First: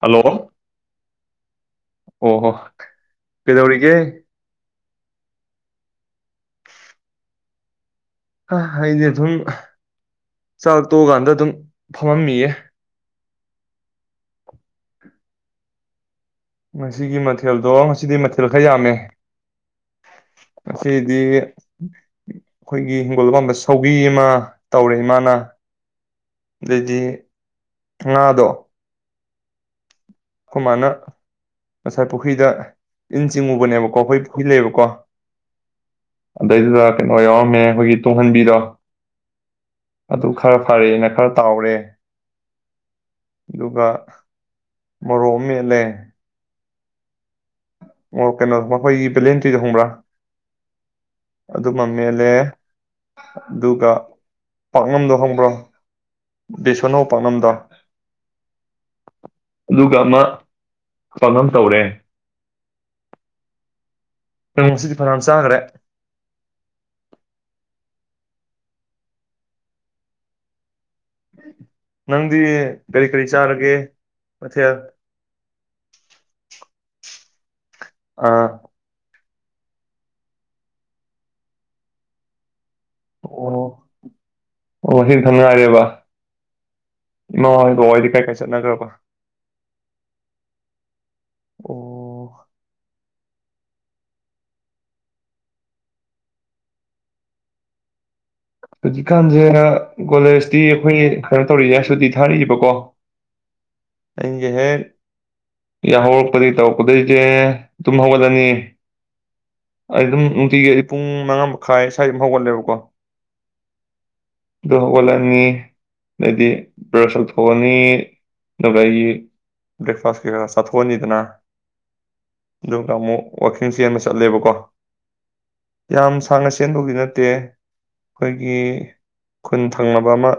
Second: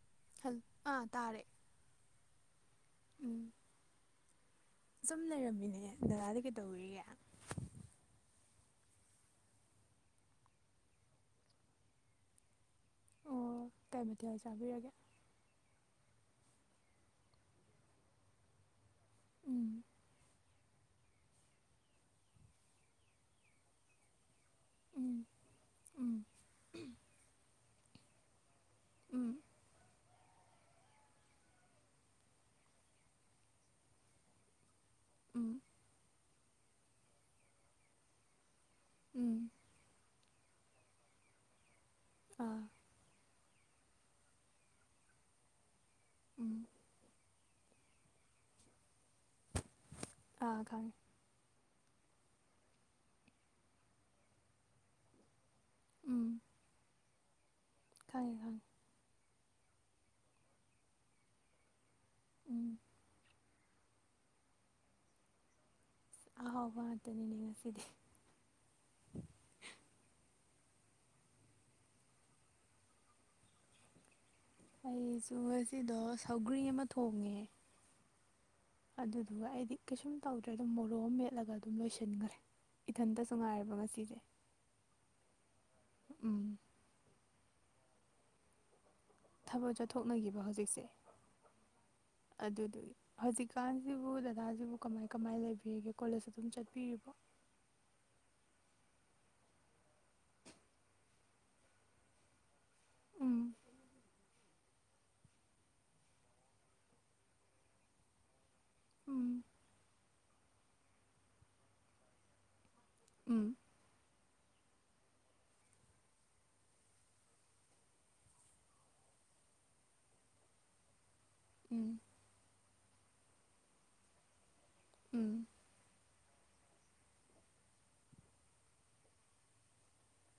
Hello ꯍꯜ ꯑꯥ ꯇꯥꯔꯦ ꯑꯣꯍꯣ ꯎꯝ ꯀꯩꯗꯧꯔꯤꯒꯦ ꯁꯨꯝ ꯂꯩꯔꯝꯃꯤꯅꯦ ꯗꯗꯥꯗꯤ ꯀꯩꯇꯧꯔꯤꯒꯦ ꯑ ꯑꯩꯗꯤ ꯑꯗꯨꯝ ꯆꯥꯛ ꯇꯣꯛꯑꯀꯥꯟꯗ ꯑꯗꯨꯝ ꯐꯝꯃꯝꯃꯤꯌꯦ ꯑꯣ ꯀꯩ ꯃꯊꯦꯜ ꯆꯥꯕꯤꯔꯒꯦ ꯉꯁꯤꯒꯤ ꯃꯊꯦꯜꯗꯣ ꯉꯁꯤꯗꯤ ꯃꯊꯦꯜ ꯈꯔ ꯌꯥꯝꯃꯦ ꯎꯝ ꯉꯥꯁꯤꯗꯤ ꯑꯩꯈꯣꯏꯒꯤ ꯍꯤꯡꯒꯣꯜ ꯄꯝꯕ ꯁꯧꯒꯤ ꯑꯃ ꯇꯧꯔꯦ ꯎꯝ ꯏꯃꯥꯅ ꯎꯝ ꯑꯗꯩꯗꯤ ꯉꯥꯗꯣ ꯎꯝ ꯈꯣꯏꯃꯥꯅ ꯉꯁꯥꯏ ꯄꯨꯈ꯭ꯔꯤꯗ ꯏꯟ ꯆꯤꯡꯉꯨꯕꯅꯦꯕꯀꯣ ꯑꯩꯈꯣꯏ ꯄꯨꯈ꯭ꯔꯤ ꯂꯩꯕꯀꯣ ꯎꯝ ꯑꯗꯩꯗꯨꯗ ꯀꯩꯅꯣ ꯌꯥꯎꯔꯝꯃꯦ ꯑꯩꯈꯣꯏꯒꯤ ꯇꯨꯡꯍꯟꯕꯤꯗꯣ ꯎꯝ ꯈꯔ ꯐꯔꯦꯅ ꯈꯔ ꯇꯥꯎꯔꯦ ꯑꯥ ꯑꯗꯨꯒ ꯃꯔꯣꯛ ꯑꯝ ꯃꯦꯠꯂꯦ ꯎꯝ ꯑꯣ ꯀꯩꯅꯣ ꯃꯈꯣꯏꯒꯤ ꯚꯦꯂꯦꯟꯇꯤꯗ ꯈꯪꯕ꯭ꯔꯥ ꯑꯥ ꯈꯪꯉꯦ ꯑꯗꯨꯃ ꯃꯦꯜꯂꯦ ꯑꯗꯨꯒ ꯄꯥꯛꯅꯝꯗꯣ ꯈꯪꯕ꯭ꯔꯣ ꯎꯝ ꯕꯤꯁꯣꯟꯅꯣ ꯄꯥꯛꯅꯝꯗ ꯈꯪꯉꯦ ꯈꯪꯉꯦ ꯑꯗꯨꯒ ꯑꯃ ꯄꯥꯡꯅꯝ ꯇꯧꯔꯦ ꯎꯝ ꯉꯁꯤꯗꯤ ꯐꯅꯥꯌꯥꯟ ꯆꯥꯒ꯭ꯔꯦ ꯑꯍꯥꯎꯕ ꯉꯥꯛꯇꯅꯤꯅꯦ ꯉꯁꯤꯗꯤ ꯅꯪꯗꯤ ꯀꯔꯤ ꯀꯔꯤ ꯆꯥꯔꯒꯦ ꯃꯊꯦꯜ ꯑꯩꯁꯨ ꯉꯁꯤꯗꯣ ꯁꯧꯒ꯭ꯔꯤ ꯑꯃ ꯊꯣꯡꯉꯦ ꯑ ꯑꯗꯨꯗꯨꯒ ꯑꯩꯗꯤ ꯀꯩꯁꯨꯝ ꯇꯧꯗ꯭ꯔꯦꯗ ꯑꯗꯨꯝ ꯃꯣꯔꯣꯛ ꯃꯦꯠꯂꯒ ꯑꯗꯨꯝ ꯂꯣꯏꯁꯤꯟꯒ꯭ꯔꯦ ꯑꯣ ꯑꯣ ꯁꯤ ꯉꯥꯏꯔꯦꯕ ꯎꯝ ꯏꯃꯥ ꯍꯣꯏ ꯕꯕꯥ ꯍꯣꯏꯗꯤ ꯀꯥꯏ ꯀꯥꯏ ꯆꯠꯅꯒ꯭ꯔꯕ ꯊꯕꯛ ꯆꯠꯊꯣꯛꯅꯒꯤꯕ ꯍꯧꯖꯤꯛꯁꯦ ꯑꯣ ꯑꯗꯨꯗꯨꯒꯤ ꯍꯧꯖꯤꯛꯀꯥꯟꯖꯤꯕꯨ ꯗꯗꯥꯖꯤꯕꯨ ꯀꯃꯥꯏ ꯀꯃꯥꯏ ꯂꯩꯕꯤꯔꯤꯒꯦ ꯀꯣꯂꯦꯖ ꯑꯗꯨꯝ ꯆꯠꯄꯤꯔꯤꯕꯣ ꯍꯧꯖꯤꯛꯀꯥꯟꯁꯦ ꯀꯣꯂꯦꯖꯇꯤ ꯑꯩꯈꯣꯏ ꯀꯩꯅꯣ ꯇꯧꯔꯤꯌꯦ ꯍꯥꯏ ꯁꯨꯇꯤ ꯊꯥꯔꯤꯌꯦꯕꯀꯣ ꯎꯝ ꯑꯩ ꯍꯦꯛ ꯌꯥ ꯍꯧꯔꯛꯄꯗꯩ ꯇꯧꯕꯒꯩꯖꯦ ꯇꯨꯝ ꯍꯧꯒꯠꯂꯅꯤ ꯎꯝ ꯑꯗꯨꯝ ꯎꯝ ꯅꯨꯡꯇꯤꯒꯤ ꯄꯨꯡ ꯃꯉꯥ ꯃꯈꯥꯏ ꯁ꯭ꯋꯥꯏꯗ ꯑꯗꯨꯝ ꯍꯧꯒꯠꯂꯦꯕꯀꯣ ꯎꯝ ꯑꯗꯨ ꯍꯧꯒꯠꯂꯅꯤ ꯑꯗꯩꯗꯤ ꯕꯔꯖ ꯇꯧꯊꯣꯛꯑꯅꯤ ꯑꯗꯨꯒ ꯑꯩꯒꯤ ꯕ꯭ꯔꯦꯛꯐꯥꯁ ꯀꯩꯀꯥ ꯆꯥꯊꯣꯛ ꯑꯅꯤꯗꯅ ꯎꯝ ꯑꯗꯨꯒ ꯑꯃꯨꯛ ꯋꯥꯜꯀꯤꯡ ꯆꯦꯟꯕ ꯆꯠꯂꯦꯕꯀꯣ ꯎꯝ ꯁꯥꯥꯡꯅ ꯆꯦꯟꯕꯕꯨꯒꯤ ꯅꯠꯇꯦ ꯑꯩꯈꯣꯏꯒꯤ ꯈꯨꯟ ꯊꯪꯅꯕ ꯑꯃ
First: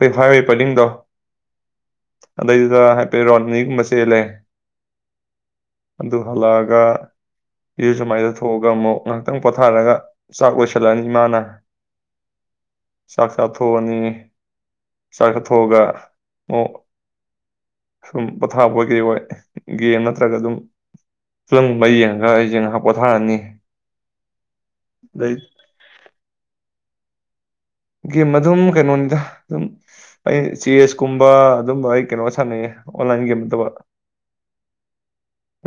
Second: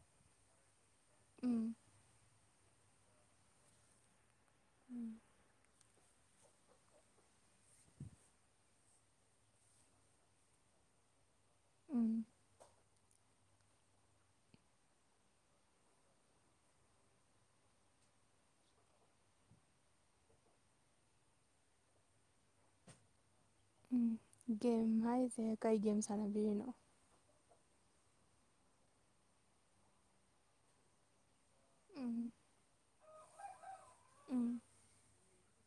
ꯑꯩꯈꯣꯏ ꯍꯥꯏꯋꯦ ꯄꯔꯤꯡꯗꯣ ꯎꯝ ꯑꯗꯩꯗꯨꯗ ꯍꯥꯏꯐꯦꯠ ꯔꯥꯎꯟ ꯑꯅꯤꯒꯨꯝꯕ ꯆꯦꯜꯂꯦ ꯎꯝ ꯑꯗꯨ ꯍꯜꯂꯛꯑꯒ ꯏꯔꯨꯖ ꯃꯥꯏꯊ ꯊꯣꯛꯑꯒ ꯑꯃꯨꯛ ꯉꯥꯏꯍꯥꯛꯇꯪ ꯄꯣꯊꯥꯔꯒ ꯆꯥꯛ ꯂꯣꯏꯁꯤꯜꯂꯅꯤ ꯏꯃꯥꯅ ꯎꯝ ꯆꯥꯛ ꯆꯥꯊꯣꯛꯑꯅꯤ ꯆꯥꯛ ꯆꯥꯊꯣꯛꯑꯒ ꯑꯃꯨꯛ ꯁꯨꯝ ꯄꯣꯊꯥꯕꯣꯏ ꯀꯩ ꯑꯣꯏ ꯒꯦꯝ ꯅꯠꯇ꯭ꯔꯒ ꯑꯗꯨꯝ ꯐꯤꯂꯝ ꯒꯨꯝꯕ ꯌꯦꯡ ꯎꯝ ꯒꯦꯝ ꯑꯗꯩ ꯍꯥꯏꯁꯦ ꯀꯩ ꯒꯦꯝ ꯁꯥꯟꯅꯕꯤꯔꯤꯅꯣ ꯒꯦꯝ ꯑꯗꯨꯝ ꯀꯩꯅꯣꯅꯤꯗ ꯑꯗꯨꯝ ꯑꯩ ꯆꯦꯁꯀꯨꯝꯕ ꯑꯗꯨꯝꯕ ꯑꯩ ꯀꯩꯅꯣ ꯎꯝ ꯁꯥꯟꯅꯩꯌꯦ ꯑꯣꯟꯂꯥꯏꯟ ꯒꯦꯝ ꯅꯠꯇꯕ ꯎꯝ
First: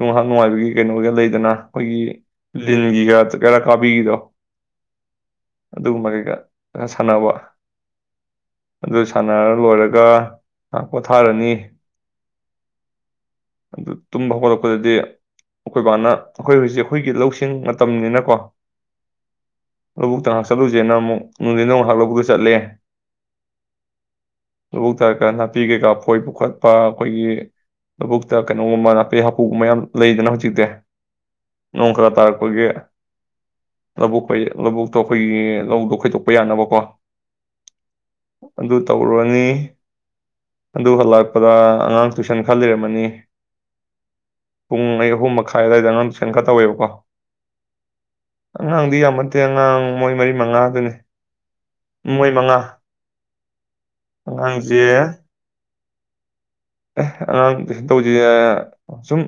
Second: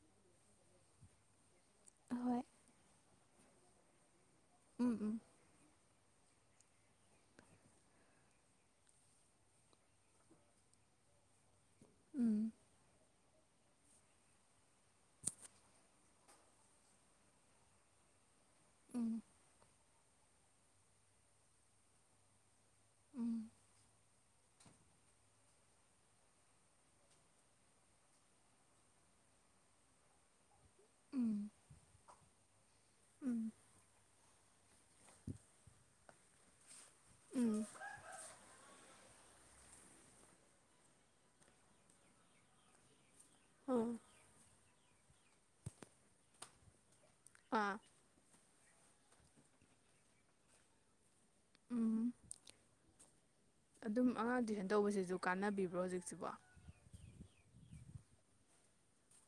ꯉꯍꯥꯛ ꯅꯨꯡꯉꯥꯏꯕꯒꯤ ꯀꯩꯅꯣꯒ ꯂꯩꯗꯅ ꯑꯩꯈꯣꯏꯒꯤ ꯍꯣꯏ ꯂꯤꯟꯒꯤꯒ ꯀꯩꯔꯥꯛ ꯀꯥꯕꯤꯒꯤꯗꯣ ꯎꯝ ꯎꯝ ꯑꯗꯨꯒꯨꯝꯕ ꯀꯩꯀꯥ ꯁꯥꯟꯅꯕ ꯑꯗꯨ ꯁꯥꯟꯅꯔ ꯂꯣꯏꯔꯒ ꯉꯍꯥꯛ ꯄꯣꯊꯥꯔꯅꯤ ꯎꯝ ꯑꯗꯨ ꯇꯨꯝꯕ ꯍꯧꯒꯠꯂꯛꯄꯗꯗꯤ ꯑꯩꯈꯣꯏꯕꯥꯅ ꯑꯩꯈꯣꯏ ꯍꯧꯖꯤꯛ ꯑꯩꯈꯣꯏꯒꯤ ꯂꯧꯁꯤꯡ ꯃꯇꯝꯅꯤꯅꯀꯣ ꯎꯝ ꯂꯧꯕꯨꯛꯇ ꯉꯍꯥꯛ ꯆꯠꯂꯨꯁꯦꯅ ꯑꯃꯨꯛ ꯅꯨꯡꯗꯤꯟꯗ ꯑꯃꯨꯛ ꯉꯍꯥꯞ ꯂꯧꯕꯨꯛꯇ ꯆꯠꯂꯦ ꯎꯝ ꯂꯧꯕꯣꯛ ꯇꯥꯔꯒ ꯅꯥꯄꯤ ꯀꯩꯀꯥ ꯐꯣꯏꯕ ꯈꯣꯠꯄ ꯑꯈꯣꯏꯒꯤ ꯂꯕꯨꯛꯇ ꯀꯩꯅꯣꯒꯨꯝꯕ ꯅꯥꯄꯤ ꯍꯥꯄꯨꯒꯨꯝꯕ ꯌꯥꯝ ꯂꯩꯗꯅ ꯍꯧꯖꯤꯛꯇꯤ ꯎꯝ ꯅꯣꯡꯈꯔ ꯇꯥꯔꯛꯄꯒꯤ ꯎꯝ [unintelligible] ꯂꯧꯕꯨꯛꯇꯣ ꯑꯩꯈꯣꯏꯒꯤ ꯂꯧꯗꯣ ꯈꯣꯏꯗꯣꯛꯄ ꯌꯥꯅꯕꯀꯣ ꯎꯝ ꯑꯗꯨ ꯇꯧꯔꯨꯔꯅꯤ ꯑꯗꯨ ꯍꯜꯂꯛꯄꯗ ꯑꯉꯥꯡ ꯇꯨꯏꯁꯟ ꯈꯔ ꯂꯩꯔꯝꯃꯅꯤ [unintelligible] ꯑꯣ ꯄꯨꯡ ꯑꯩ ꯑꯍꯨꯝ ꯃꯈꯥꯏ ꯑꯗꯨꯋꯥꯏꯗ ꯑꯉꯥꯡ ꯇꯨꯏꯁꯟ ꯈꯔ ꯇꯧꯋꯦꯕꯀꯣ ꯑꯥ ꯑꯉꯥꯡꯗꯤ ꯌꯥꯝꯕꯇꯦ ꯑꯉꯥꯡ ꯃꯣꯏ ꯃꯔꯤ ꯃꯉꯥꯗꯅꯤ ꯎꯝ ꯃꯣꯏ ꯃꯉꯥ ꯑꯗꯨꯝ ꯑꯉꯥꯡ ꯇꯨꯏꯁꯟ ꯑꯉꯥꯡꯁꯦ ꯇꯧꯕꯁꯤꯁꯨ [unintelligible] ꯑꯉꯥꯡ ꯇꯨꯏꯁꯟ ꯇꯧꯕꯥꯖꯦ ꯁꯨꯝ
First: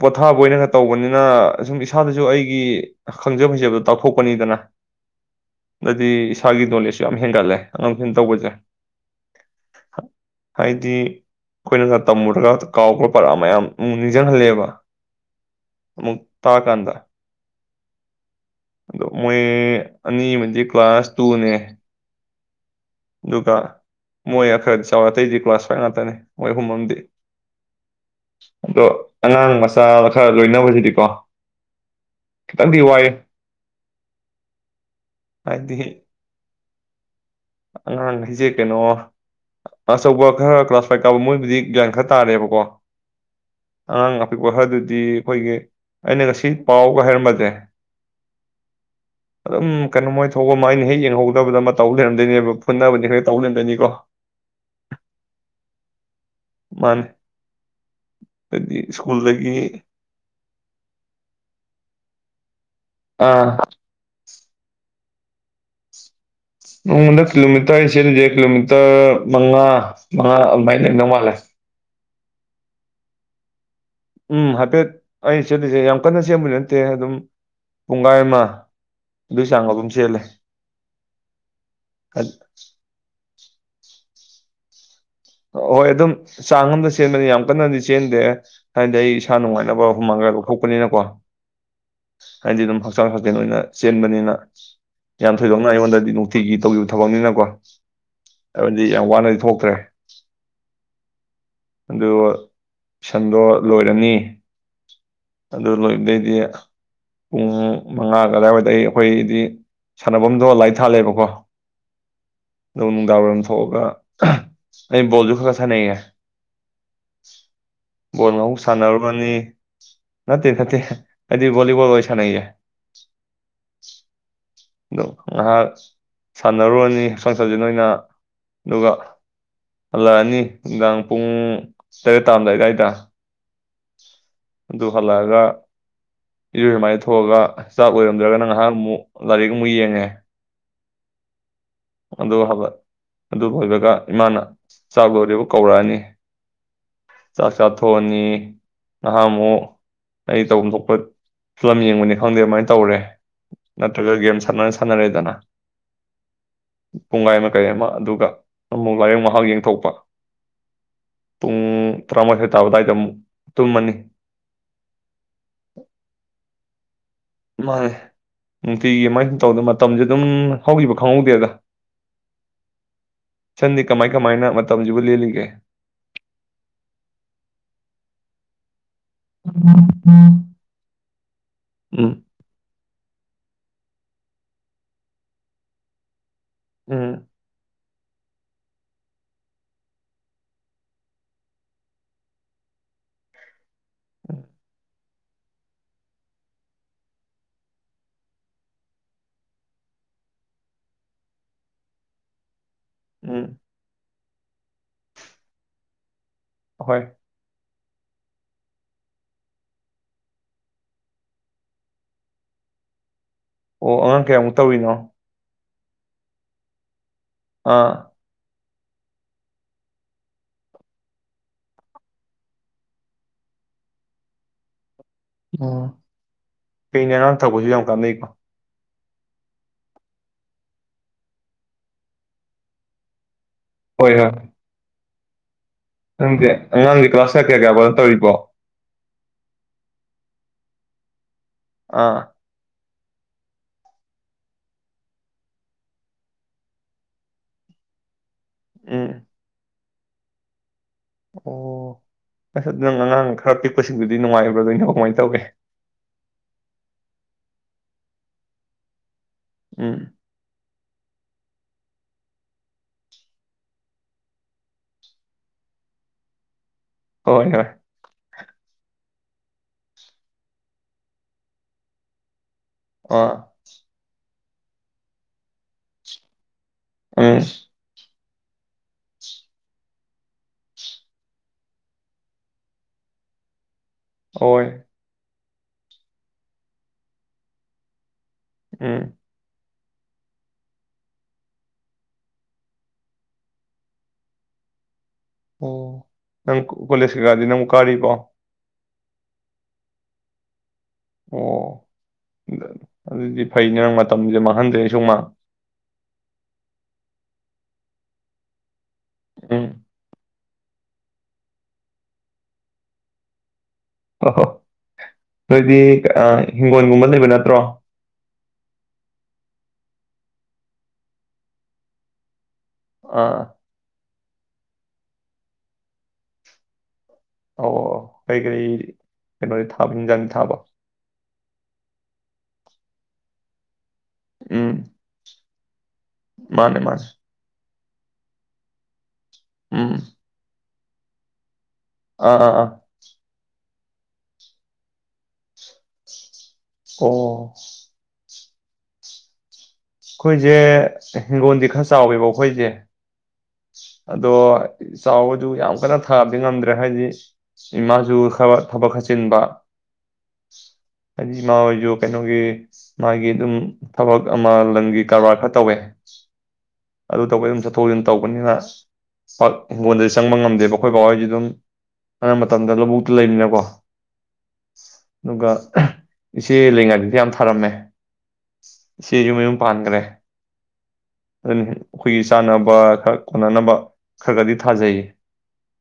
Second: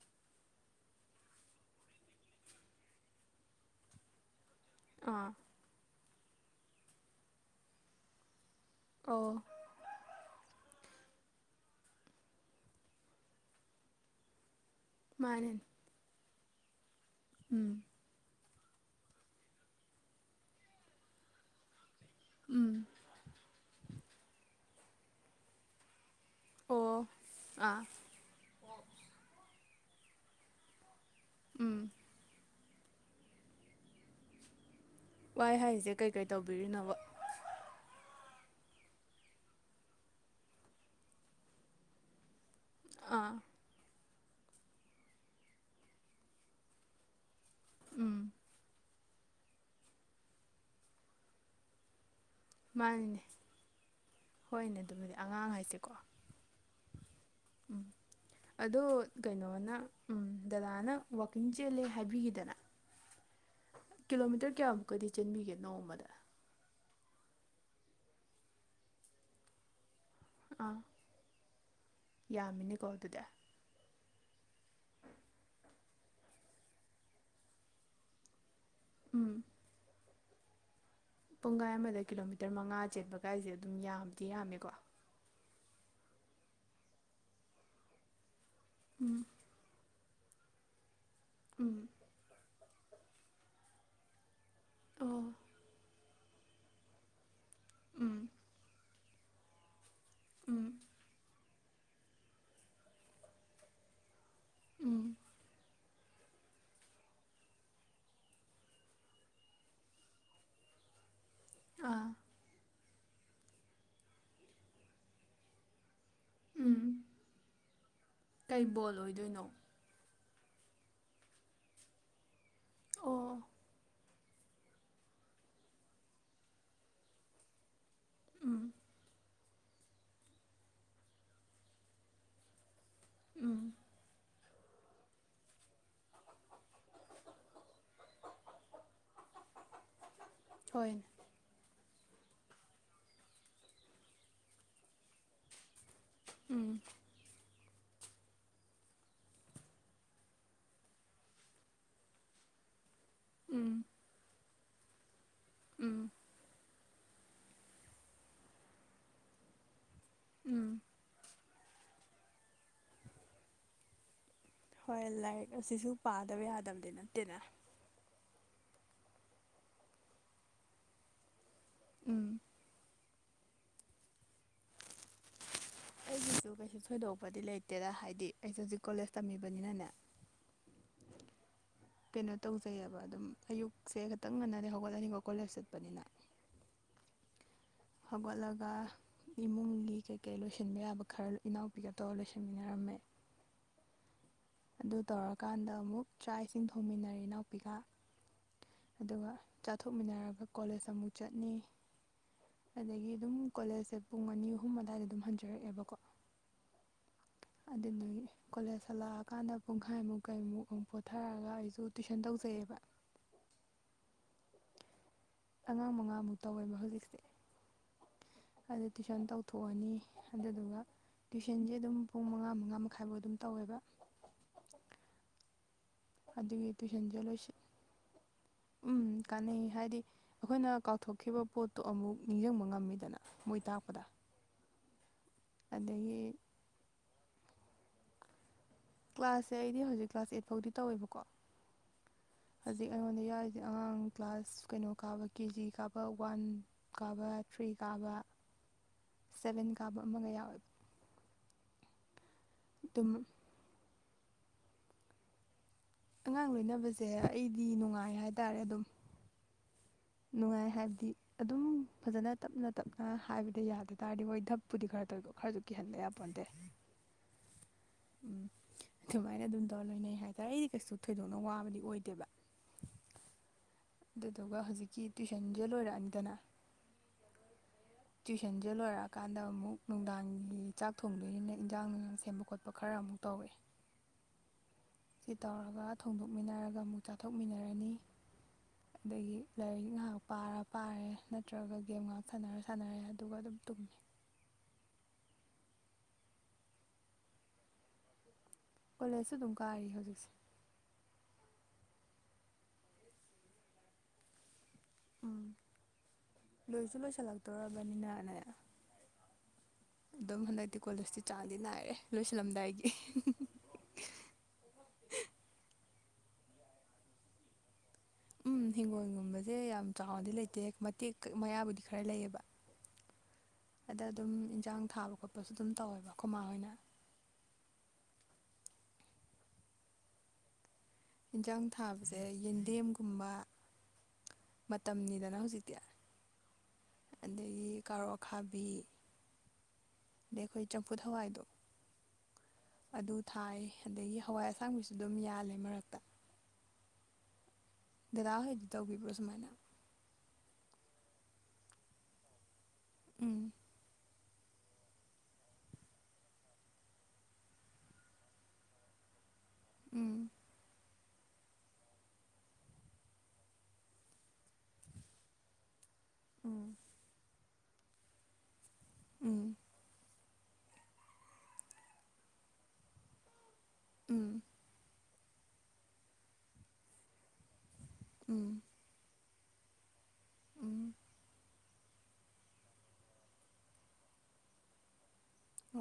ꯄꯣꯊꯥꯕ ꯑꯣꯏꯅꯒ ꯇꯧꯕꯅꯤꯅ ꯁꯨꯝ ꯏꯁꯥꯗꯁꯨ ꯑꯩꯒꯤ ꯈꯪꯖ ꯍꯩꯖꯕꯗꯣ ꯇꯥꯛꯊꯣꯛꯄꯅꯤꯗꯅ ꯑꯥ ꯑꯗꯤ ꯏꯁꯥꯒꯤ ꯅꯣꯂꯦꯖꯁꯨ ꯌꯥꯝ ꯍꯦꯟꯒꯠꯂꯦ ꯑꯉꯥꯡ ꯇꯨꯏꯁꯟ ꯇꯧꯕꯖꯦ ꯑꯣ ꯍꯥꯏꯗꯤ ꯑꯈꯣꯏꯅꯒ ꯇꯝꯃꯨꯔꯒ ꯀꯥꯎꯈ꯭ꯔ ꯄꯔꯥ ꯃꯌꯥꯝ ꯑꯃꯨꯛ ꯅꯤꯡꯖꯪꯍꯜꯂꯦꯕ ꯃꯥꯅꯤ ꯇꯥ ꯀꯥꯟꯗ ꯎꯝ ꯑꯗꯣ ꯃꯣꯏ ꯑꯅꯤꯃꯗꯤ ꯀ꯭ꯂꯥꯁ ꯇꯨꯅꯦ ꯎꯝ ꯑꯗꯨꯒ ꯃꯣꯏ ꯈꯔ ꯆꯥꯎ ꯑꯇꯩꯗꯤ ꯀ꯭ꯂꯥꯁ ꯐꯥꯏꯚ ꯉꯥꯛꯇꯅꯤ ꯃꯣꯏ ꯑꯍꯨꯝ ꯑꯃꯗꯤꯗꯤ ꯑꯣ ꯑꯥ ꯑꯗꯣ ꯑꯉꯥꯡ [unintelligible] ꯈꯔ ꯂꯣꯏꯅꯕꯁꯤꯗꯤꯀꯣ ꯎꯝ ꯈꯤꯇꯪꯗꯤ ꯋꯥꯏꯌꯦ ꯋꯥꯏ ꯍꯥꯏꯁꯦ ꯀꯩꯀꯩ ꯇꯧꯕꯤꯔꯤꯅꯣꯕ ꯁꯦ ꯀꯩꯅꯣ ꯑꯆꯧꯕ ꯈꯔ ꯀ꯭ꯂꯥꯁ ꯐꯥꯏꯚ ꯀꯥꯕ ꯃꯣꯏꯕꯨꯗꯤ ꯒ꯭ꯌꯥꯟ ꯈꯔ ꯇꯥꯔꯦꯕ ꯑꯥ ꯑꯉꯥꯡ ꯑꯄꯤꯛꯄ ꯈꯔꯗꯨꯗꯤ ꯑꯈꯣꯏꯒꯤ ꯑꯩꯅꯒ ꯁꯤ ꯄꯥꯎꯒ ꯍꯥꯏꯔꯝ [unintelligible] ꯎꯝ ꯑꯗꯨꯝ ꯀꯩꯅꯣꯃꯣꯏ ꯊꯣꯛꯄꯃꯥ ꯏꯩꯅ ꯍꯦꯛ ꯌꯦꯡꯍꯧꯗꯕꯗ ꯑꯃ ꯇꯧ ꯂꯩꯔꯝ ꯃꯥꯅꯤꯅꯦ ꯍꯣꯏꯅꯦ ꯑꯗꯨꯕꯨꯗꯤ ꯑꯉꯥꯡ ꯍꯥꯏꯁꯦꯀꯣ ꯃꯥꯅꯦ ꯎꯝ ꯑꯗꯨꯗꯤ ꯑꯗꯣ ꯁ꯭ꯀꯨꯜꯗꯒꯤ ꯀꯩꯅꯣꯅ ꯎꯝ ꯗꯗꯥꯅ ꯋꯥꯛꯀꯤꯡ ꯆꯦꯜꯂꯦ ꯍꯥꯏꯕꯤꯒꯤ ꯗꯥꯅ ꯑꯥ ꯀꯤꯂꯣꯃꯤꯇꯔ ꯀꯌꯥꯃꯨꯛꯀꯗꯤ ꯆꯟꯕꯤꯒꯦ ꯅꯣꯡꯃꯗ ꯎꯗ ꯀꯂꯣꯃꯤꯇꯔ ꯑꯩꯟ ꯆꯦꯂꯤꯁꯦ ꯀꯂꯣꯃꯤꯇꯔ ꯃꯉꯥ ꯃꯉꯥ ꯑꯦꯗꯨꯃꯥꯏꯟ ꯂꯩꯔꯝꯗꯧ ꯃꯥꯜꯂꯦ ꯌꯥꯝꯃꯤꯅꯤꯀꯣ ꯑꯗꯨꯗ ꯎꯝ ꯍꯥꯏꯐꯦꯠ ꯑꯩ ꯆꯦꯠꯂꯤꯁꯦ ꯌꯥꯝ ꯀꯟꯅ ꯁꯦꯝꯦꯟꯕꯗꯤ ꯅꯠꯇꯦ ꯑꯗꯨꯝ ꯄꯨꯡꯈꯥꯏ ꯑꯃ ꯑꯗꯨꯏ ꯆꯥꯡ ꯑꯗꯨꯝ ꯆꯦꯜꯂꯦ ꯄꯨꯡꯈꯥꯏ ꯑꯃꯗ ꯀꯤꯂꯣꯃꯤꯇꯔ ꯃꯉꯥ ꯆꯦꯟꯕ ꯀꯥꯏꯁꯦ ꯑꯗꯨꯝ ꯌꯥꯝꯗꯤ ꯌꯥꯝꯃꯦꯀꯣ ꯍꯣꯏ ꯑꯗꯨꯝ ꯆꯥꯡ ꯑꯃꯗ ꯆꯦꯟꯕꯅꯤ ꯌꯥꯝ ꯀꯟꯅꯗꯤ ꯆꯦꯟꯗꯦ ꯍꯥꯏꯅꯗꯤ ꯑꯩ ꯎꯝ ꯏꯁꯥ ꯅꯨꯡꯉꯥꯏꯅꯕ ꯃꯐꯝ ꯃꯒ ꯂꯧꯊꯣꯛꯄꯅꯤꯅꯀꯣ ꯎꯝ ꯍꯥꯏꯗꯤ ꯑꯗꯨꯝ ꯐ ꯍꯛꯆꯥꯡ ꯁꯥꯖꯦꯜ ꯑꯣꯏꯅ ꯆꯦꯟꯕꯅꯤꯅ ꯑꯣ ꯌꯥꯝ ꯊꯣꯏꯗꯣꯛꯅ ꯑꯩꯉꯣꯟꯗꯗꯤ ꯅꯨꯡꯇꯤꯒꯤ ꯇꯧꯒꯤꯕ ꯊꯕꯛꯅꯤꯅꯀꯣ ꯎꯝ ꯑꯗꯨꯗꯤ ꯀꯌꯥꯝ ꯋꯥꯅꯗꯤ ꯊꯣꯛꯇ꯭ꯔꯦ ꯎꯝ ꯑꯗꯨ ꯇꯁꯟꯗꯣ ꯂꯣꯏꯔꯅꯤ ꯎꯝ ꯑꯗꯨ ꯂꯣꯏꯕꯗꯩꯗꯤ ꯄꯨꯡ ꯃꯉꯥ ꯑꯗꯥꯏꯋꯥꯗ ꯑꯩꯈꯣꯏꯗꯤ ꯁꯥꯟꯅꯐꯝꯗꯣ ꯂꯥꯏ ꯊꯥꯜꯂꯦꯕꯀꯣ ꯑꯥ ꯑꯗꯨ ꯅꯨꯪꯗꯥꯪꯋꯥꯏꯔꯝ ꯊꯣꯛꯑꯒ ꯑꯩ ꯕꯣꯜꯁꯨ ꯈꯔꯥ ꯈꯔꯥ ꯁꯟꯑꯩꯌꯦ ꯎꯝ ꯕꯣꯜ ꯑꯃꯨꯛ ꯀꯩ ꯕꯣꯜ ꯁꯥꯟꯅꯔꯨꯕꯅꯤ ꯑꯣꯏꯗꯣꯏꯅꯣ ꯅꯥꯇꯦ ꯅꯥꯇꯦ ꯑꯩꯗꯤ ꯕꯣꯂꯤꯕꯣꯜ ꯑꯣꯏꯟ ꯁꯥꯅꯩꯌꯦ [inaudible] ꯑꯣ ꯑꯗꯣ ꯉꯥꯏꯍꯥꯛ ꯁꯥꯟꯅꯔꯨꯔꯅꯤ ꯍꯛꯆꯥꯡ ꯁꯠꯁꯦ ꯅꯣꯏꯅ ꯎꯝ ꯑꯗꯨꯒ ꯍꯜꯂꯛꯑꯅꯤ ꯅꯨꯡꯗꯥꯡ ꯄꯨꯡ ꯇꯔꯦꯠ ꯇꯥꯔꯝꯗꯥꯏ ꯑꯗꯥꯏꯗ ꯎꯝ ꯑꯗꯨ ꯍꯜꯂꯛꯑꯒ ꯏꯔꯣꯏ ꯁꯨꯃꯥꯏꯅ ꯊꯣꯛꯑꯒ ꯆꯥꯛ ꯑꯣꯏꯔꯝꯗ꯭ꯔꯒꯅ ꯉꯥꯏꯍꯥꯛ ꯑꯃꯨꯛ ꯂꯥꯏꯔꯤꯛ ꯑꯃꯨꯛ ꯌꯦꯡꯉꯦ ꯍꯣꯏꯅꯦ ꯑꯗꯨ ꯑꯗꯨ ꯂꯣꯏꯕꯒ ꯏꯃꯥꯅ ꯆꯥꯛ ꯂꯣꯏꯔꯤ ꯀꯧꯔꯛꯑꯅꯤ ꯎꯝ ꯆꯥꯛ ꯆꯥꯊꯣꯛꯑꯅꯤ ꯅꯍꯥꯟꯃꯨꯛ ꯑꯩ ꯇꯧꯐꯝ ꯊꯣꯛꯄ ꯐꯤꯂꯝ ꯌꯦꯡꯕꯅꯤ ꯈꯪꯗꯦ ꯑꯗꯨꯃꯥꯏꯅ ꯇꯧꯔꯦ ꯎꯝ ꯅꯠꯇꯒ ꯒꯥꯪꯝ [unintelligible] ꯁꯥꯟꯅꯔꯗꯅ ꯎꯝ ꯄꯨꯡꯒꯥꯏ ꯑꯃ ꯀꯩ ꯑꯃ ꯑꯗꯨꯒ ꯑꯃꯨꯛ ꯃꯣꯕꯅ ꯑꯃꯨꯛ ꯉꯍꯥꯛ ꯌꯦꯡꯊꯣꯛꯄ ꯎꯝ ꯄꯨꯡ ꯇꯔꯥꯃꯊꯣꯏ ꯇꯥꯕꯥ ꯑꯗꯨꯋꯥꯏꯗ ꯑꯃꯨꯛ ꯇꯨꯝꯃꯅꯤ ꯍꯣꯏ ꯂꯥꯏꯛ ꯑꯁꯤꯁꯨ ꯄꯥꯗꯕ ꯌꯥꯗꯕꯅꯤ ꯃꯥꯅꯦ ꯅꯨꯡꯇꯤꯒꯤ ꯃꯃꯥꯏ ꯁꯨꯝ ꯇꯧꯗ ꯃꯇꯝꯁꯦ ꯑꯗꯨꯝ ꯍꯧꯈꯤꯕ ꯈꯪꯍꯧꯗꯦꯒ ꯎꯝ ꯆꯟꯗꯤ ꯀꯃꯥꯏ ꯀꯃꯥꯏꯅ ꯃꯇꯝꯁꯤꯕꯨ ꯂꯦꯜꯂꯤꯒꯦ ꯑꯩꯒꯤꯁꯨ ꯀꯩꯁꯨ ꯊꯣꯏꯗꯣꯛꯄꯗꯤ ꯂꯩꯇꯦꯗ ꯍꯥꯏꯗꯤ ꯑꯩꯁꯦ ꯍꯧꯖꯤꯛ ꯀꯣꯂꯦꯖ ꯇꯝꯃꯤꯕꯅꯤꯅꯅꯦ ꯎꯝ ꯀꯩꯅꯣ ꯇꯧꯖꯩꯑꯕ ꯑꯗꯨꯝ ꯑꯌꯨꯛꯁꯦ ꯈꯤꯇꯪ ꯉꯟꯅꯅꯤ ꯍꯧꯒꯠꯂꯅꯤꯀꯣ ꯀꯣꯂꯦꯖ ꯆꯠꯄꯅꯤꯅ ꯎꯝ ꯍꯧꯒꯠꯂꯒ ꯏꯃꯨꯡꯒꯤ ꯀꯩꯀꯩ ꯂꯣꯏꯁꯤꯟꯕ ꯌꯥꯕ ꯈꯔ ꯏꯅꯥꯎꯄꯤꯒ ꯇꯧꯔꯒ ꯂꯣꯏꯁꯤꯟꯃꯤꯟꯅꯔꯝꯃꯦ [inaudible] ꯑꯗꯨ ꯇꯧꯔꯀꯥꯟꯗ ꯑꯃꯨꯛ ꯆꯥꯛ ꯏꯁꯤꯡ ꯊꯣꯡꯃꯤꯟꯅꯔꯦ ꯏꯅꯥꯎꯄꯤꯒ ꯑꯗꯨꯒ ꯆꯥꯊꯣꯛꯃꯤꯟꯅꯔꯒ ꯀꯣꯂꯦꯖ ꯑꯃꯨꯛ ꯆꯠꯅꯤ ꯑꯗꯨꯒꯤ ꯑꯗꯨꯝ ꯎꯝ ꯀꯣꯂꯦꯖ ꯄꯨꯡ ꯑꯅꯤ ꯑꯍꯨꯝ ꯑꯗꯨꯋꯥꯏꯗ ꯑꯗꯨꯝ ꯍꯟꯖꯔꯛꯑꯦꯕꯀꯣ [inaudible] ꯑꯗꯨꯅ ꯀꯣꯂꯦꯖ ꯍꯜꯂꯛꯑꯀꯥꯟꯗ ꯄꯨꯡꯈꯥꯏꯃꯨꯛ ꯀꯩꯃꯨꯛ ꯑꯃꯨꯛ ꯄꯣꯊꯔꯛꯒ ꯑꯩꯁꯨ ꯇꯨꯏꯁꯟ ꯇꯧꯖꯩꯑꯕ ꯑꯣ ꯑꯉꯥꯡ ꯀꯌꯥꯃꯨꯛ ꯇꯧꯔꯤꯅꯣ ꯑꯉꯥꯡ ꯃꯉꯥꯃꯨꯛ ꯇꯧꯋꯦꯕ ꯍꯧꯖꯤꯛꯁꯦ ꯑꯥ ꯑꯗꯨ ꯇꯨꯏꯁꯟ ꯇꯧꯊꯣꯛꯑꯅꯤ ꯑꯗꯨꯗꯨꯒ ꯇꯨꯏꯁꯟꯁꯦ ꯑꯗꯨꯝ ꯄꯨꯡ ꯃꯉꯥ ꯃꯉꯥ ꯃꯈꯥꯏꯐꯥꯎ ꯑꯗꯨꯝ ꯇꯧꯋꯦꯕ ꯑꯣ ꯑꯗꯨꯒꯤ ꯐꯩꯅꯦ ꯇꯨꯏꯁꯟꯁꯦ ꯑꯉꯥꯡ ꯂꯣꯏꯁꯤ ꯇꯥꯛꯄꯁꯨ ꯌꯥꯝ ꯀꯥꯟꯅꯩꯀꯣ ꯎꯝ ꯀꯥꯟꯅꯩ ꯍꯥꯏꯗꯤ ꯑꯩꯈꯣꯏꯅ ꯀꯥꯎꯊꯣꯛꯈꯤꯕ ꯄꯣꯠꯇꯣ ꯑꯃꯨꯛ ꯅꯤꯡꯁꯤꯡꯕ ꯉꯝꯃꯤꯗꯅ ꯃꯣꯏ ꯇꯥꯛꯄꯗ [inaudible] ꯅꯪꯁꯦ ꯑꯉꯥꯡꯗꯤ ꯀ꯭ꯂꯥꯁ ꯀꯌꯥ ꯀꯌꯥ ꯀꯥꯕꯅꯣ ꯇꯧꯔꯤꯕꯣ ꯀ꯭ꯂꯥꯁꯁꯦ ꯑꯩꯗꯤ ꯍꯧꯖꯤꯛ ꯀ꯭ꯂꯥꯁ ꯑꯩꯠ ꯐꯥꯎꯗꯤ ꯇꯧꯋꯦꯕꯀꯣ ꯑꯥ ꯍꯧꯖꯤꯛ ꯑꯩꯉꯣꯟꯗ ꯌꯥꯎꯔꯤꯁꯦ ꯑꯉꯥꯡ ꯀ꯭ꯂꯥꯁ ꯀꯩꯅꯣ ꯀꯥꯕ ꯀꯦ ꯖꯤ ꯀꯥꯕ ꯋꯥꯟ ꯀꯥꯕ ꯊ꯭ꯔꯤ ꯀꯥꯕ ꯎꯝ ꯆꯥꯕ ꯑꯃꯒ ꯌꯥꯎꯋꯦꯕ ꯑꯣ ꯑꯁ ꯅꯪ ꯑꯗꯨꯝ ꯑꯉꯥꯡ ꯈꯔ ꯄꯤꯛꯄꯁꯤ ꯑꯗꯨꯗꯤ ꯅꯨꯡꯉꯥꯏꯕ꯭ꯔ ꯗꯣꯏꯗꯤ ꯀꯃꯥꯏꯅ ꯇꯧꯒꯦ ꯑꯉꯥꯡ ꯂꯣꯏꯅꯕꯁꯦ ꯑꯩꯗꯤ ꯅꯨꯡꯉꯥꯏ ꯍꯥꯏꯇꯥꯔꯦ ꯑꯗꯨꯝ ꯎꯝ ꯅꯨꯡꯉꯥꯏ ꯍꯥꯏꯕꯗꯤ ꯑꯗꯨꯝ ꯐꯖꯅ ꯇꯞꯅ ꯇꯞꯅ ꯍꯥꯏꯕꯗ ꯌꯥꯗ ꯇꯥꯔꯗꯤ ꯍꯣꯏ ꯙꯞꯄꯨꯗꯤ ꯈꯔ ꯇꯧꯕ ꯈꯔꯁꯨ ꯀꯤꯍꯟꯗ ꯌꯥꯄꯣꯟꯇꯦ ꯍꯣꯏ ꯍꯣꯏ ꯎꯝ ꯑꯗꯨꯃꯥꯏꯅ ꯑꯗꯨꯝ ꯇꯧꯔ ꯂꯣꯏꯅꯩ ꯍꯥꯏꯇꯥꯔꯦ ꯑꯩꯗꯤ ꯀꯩꯁꯨ ꯊꯣꯏꯗꯣꯛꯅ ꯋꯥꯕꯗꯤ ꯑꯣꯏꯗꯦꯕ ꯑꯥ ꯑꯗꯨꯗꯨꯒ ꯍꯧꯖꯤꯛꯀꯤ ꯇꯨꯋꯏꯁꯟꯁꯦ ꯂꯣꯏꯔꯛꯑꯅꯤꯗꯅ ꯎꯝ ꯇꯨꯏꯤꯁꯟꯁꯦ ꯂꯣꯏꯔꯛꯑꯀꯥꯟꯗ ꯑꯃꯨꯛ ꯅꯨꯡꯗꯥꯡꯒꯤ ꯆꯥꯛ ꯊꯣꯡꯕꯅꯤꯅ ꯏꯟꯖꯥꯡ ꯅꯨꯡꯁꯥꯡ ꯁꯦꯝꯕ ꯈꯣꯠꯄ ꯈꯔ ꯑꯃꯨꯛ ꯇꯧꯔꯦ ꯑꯣꯏ ꯁꯤ ꯇꯧꯔꯒ ꯊꯣꯡꯗꯣꯛꯃꯤꯟꯅꯔꯒ ꯑꯃꯨꯛ ꯆꯥꯊꯣꯛꯃꯤꯟꯅꯔꯅꯤ ꯎꯝ ꯑꯗꯒꯤ ꯂꯥꯏꯔꯤꯛ ꯉꯥꯏꯍꯥꯛ ꯄꯥꯔ ꯄꯥꯔꯦ ꯅꯠꯇ꯭ꯔꯒ ꯒꯦꯝ ꯉꯥꯏꯍꯥꯛ ꯁꯥꯟꯅꯔ ꯁꯥꯟꯅꯔꯦ ꯑꯗꯨꯒ ꯑꯗꯨꯝ ꯇꯨꯝꯃꯤ꯫ ꯑꯣ ꯅꯪ ꯀꯣꯂꯦꯁ ꯀꯩꯒꯥꯗꯤ ꯅꯪꯕꯨ ꯀꯥꯔꯤ ꯕꯣ? ꯀꯣꯂꯦꯖꯁꯨ ꯑꯗꯨꯝ ꯀꯥꯔꯤ ꯍꯧꯖꯤꯛꯁꯦ꯫ ꯑꯣ ꯫ꯑꯗꯨꯗꯤ ꯐꯩꯅꯦ ꯅꯪ ꯃꯇꯝꯁꯨ ꯃꯥꯡꯍꯟꯗꯔꯦ ꯎꯝ ꯂꯣꯏꯖꯨ ꯂꯣꯏꯁꯟ ꯆꯜꯂꯛꯇꯣꯔꯕꯅꯤꯅꯅꯦ ꯎꯝ ꯑꯗꯨꯝ ꯍꯟꯗꯛꯇꯤ ꯀꯣꯂꯦꯖꯇꯤ ꯆꯥꯡꯗꯤ ꯅꯥꯏꯔꯦ ꯂꯣꯏꯁꯤꯜꯂꯝꯗꯥꯏꯒꯤ ꯑꯣ ꯍꯣ ꯅꯣꯏꯗꯤ ꯑꯥ ꯍꯤꯡꯒꯣꯜꯒꯨꯝꯕ ꯂꯩꯕ ꯅꯠꯇ꯭ꯔꯣ? ꯎꯝ ꯍꯤꯡꯒꯣꯜꯒꯨꯝꯕꯖꯦ ꯌꯥꯝ ꯆꯥꯎꯅꯗꯤ ꯂꯩꯇꯦ ꯃꯇꯦꯛ ꯃꯌꯥꯕꯨꯗꯤ ꯈꯔ ꯂꯩꯌꯦꯕ꯫ ꯑꯥ ꯗ ꯑꯗꯨꯝ ꯏꯟꯖꯥꯡ ꯊꯥꯕ ꯈꯣꯠꯄꯁꯨ ꯑꯗꯨꯝ ꯇꯧꯋꯦꯕ ꯑꯩꯈꯣꯏ ꯃꯥ ꯍꯣꯏꯅ ꯑꯣ ꯀꯔꯤ ꯀꯔꯤ ꯀꯩꯅꯣꯗꯤ ꯊꯥꯕ ꯍꯦꯟꯖꯥꯡ ꯊꯥꯕ? ꯌꯦꯟꯖꯥꯡ ꯊꯥꯕꯁꯦ ꯌꯦꯟꯗꯦꯝꯒꯨꯝꯕ ꯎꯝ ꯃꯇꯝꯅꯤꯗꯅ ꯍꯧꯖꯤ ꯃꯥꯅꯦ ꯃꯥꯅꯦ ꯀꯥꯔꯣꯠ ꯑꯈꯥꯕꯤ ꯎꯝ ꯑꯗꯩ ꯑꯩꯈꯣꯏ ꯆꯝꯐꯨꯠ ꯍꯋꯥꯏꯗꯣ ꯑꯥ ꯑꯥ ꯑꯥ ꯑꯗꯨ ꯊꯥꯏ꯫ ꯑꯗꯒꯤ ꯍꯋꯥꯏ ꯑꯁꯥꯡꯕꯤꯁꯨ ꯑꯗꯨꯝ ꯌꯥꯜꯂꯦ ꯃꯔꯛꯇ꯫ ꯑꯣ ꯗꯗꯥ ꯍꯣꯏꯗꯤ ꯇꯧꯕꯤꯕꯨ꯭ꯔꯣ ꯁꯨꯃꯥꯏꯅ? ꯑꯩꯈꯣꯏꯖꯦ ꯍꯤꯡꯒꯣꯜꯗꯤ ꯈꯔ ꯆꯥꯎꯋꯦꯕ ꯑꯩꯈꯣꯏꯖꯦ ꯎꯝ ꯑꯗꯣ ꯆꯥꯎꯕꯗꯨ ꯌꯥꯝ ꯀꯟꯅ ꯊꯥꯕꯗꯤ ꯉꯝꯗ꯭ꯔꯦ ꯍꯥꯏꯕꯗꯤ ꯏꯃꯥꯁꯨ ꯈ ꯊꯕꯛ ꯈ ꯆꯤꯟꯕ [unintelligible] ꯍꯥꯏꯗꯤ ꯏꯃꯥ ꯍꯣꯏꯁꯨ ꯀꯩꯅꯣꯒꯤ ꯃꯥꯒꯤ ꯑꯗꯨꯝ ꯊꯕꯛ ꯑꯃ ꯂꯪꯒꯤ ꯀꯔꯕꯥꯔ ꯈꯔ ꯇꯧꯋꯦ꯫ ꯎꯝ ꯑꯗꯨ ꯇꯧꯕꯩ [unintelligible] ꯇꯧꯕꯅꯤꯅ [unintelligible] ꯆꯪꯕ ꯉꯝꯗꯦꯕ ꯑꯩꯈꯣꯏ ꯕꯥꯍꯣꯏꯗꯤ ꯑꯗꯨꯝ ꯑꯅꯝꯕ ꯃꯇꯝꯗ ꯂꯧꯕꯨꯛꯇ ꯂꯩꯃꯤꯅꯀꯣ꯫ ꯎꯝ ꯑꯗꯨꯒ ꯏꯆꯦ ꯂꯩꯉꯥꯏꯗꯗꯤ ꯌꯥꯝ ꯊꯥꯔꯝꯃꯦ꯫ ꯎꯝ ꯆꯦꯁꯨ ꯃꯌꯨꯝ ꯄꯥꯟꯈ꯭ꯔꯦ꯫ [inaudible] ꯑꯗꯨꯅꯤ ꯑꯩꯈꯣꯏꯒꯤ ꯆꯥꯅꯕ ꯈꯔ ꯀꯣꯟꯅꯅꯕ ꯈꯔꯒꯗꯤ ꯊꯥꯖꯩꯌꯦ꯫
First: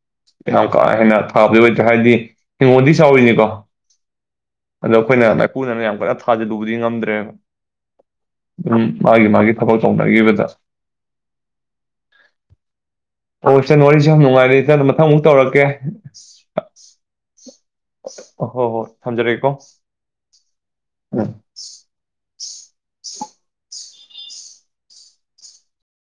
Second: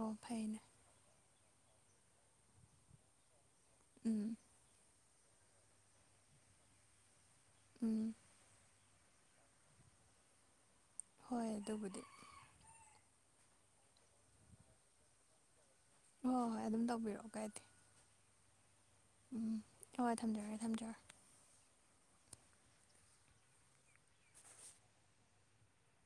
ꯑꯣ ꯐꯩꯅꯦ ꯌꯥꯝ ꯀꯥ ꯍꯦꯟꯅ ꯄꯥꯕꯗꯤ ꯂꯣꯏꯗ꯭ꯔꯤ ꯍꯥꯏꯗꯤ ꯅꯤꯎꯃꯣꯅꯤꯛꯁ ꯍꯧꯔꯤꯅꯤꯀꯣ [inaudible] ꯑꯗꯣ ꯑꯩꯈꯣꯏꯅ ꯃꯥꯏꯄꯨꯅꯅ ꯌꯥꯝ ꯀꯟꯅ ꯊꯥꯖꯤꯜꯂꯨꯕꯗꯤ ꯉꯝꯗ꯭ꯔꯦꯕ ꯎꯝ ꯑꯗꯨꯝ ꯃꯥꯒꯤ ꯃꯥꯒꯤ ꯊꯕꯛ ꯇꯧꯅꯈꯤꯕꯗ ꯍꯣꯏ ꯑꯗꯨꯕꯨꯗꯤ ꯑꯣ ꯏꯆꯟ ꯋꯥꯔꯤꯁꯨꯦ ꯌꯥꯝ ꯅꯨꯡꯉꯥꯏꯔꯤ ꯃꯊꯪ ꯑꯃꯨꯛ ꯇꯧꯔꯛꯀꯦ ꯍꯣꯏ ꯍꯣꯏ ꯑꯗꯨꯝ ꯇꯧꯕꯤꯔꯛꯑꯣ ꯀꯥꯏꯗꯦ ꯍꯣ ꯍꯣꯏ ꯊꯝꯖꯔꯒꯦꯀꯣ ꯎꯝ ꯍꯣꯏ ꯊꯝꯖꯔꯒꯦ ꯊꯝꯖꯔꯒꯦ ꯎꯝ [inaudible]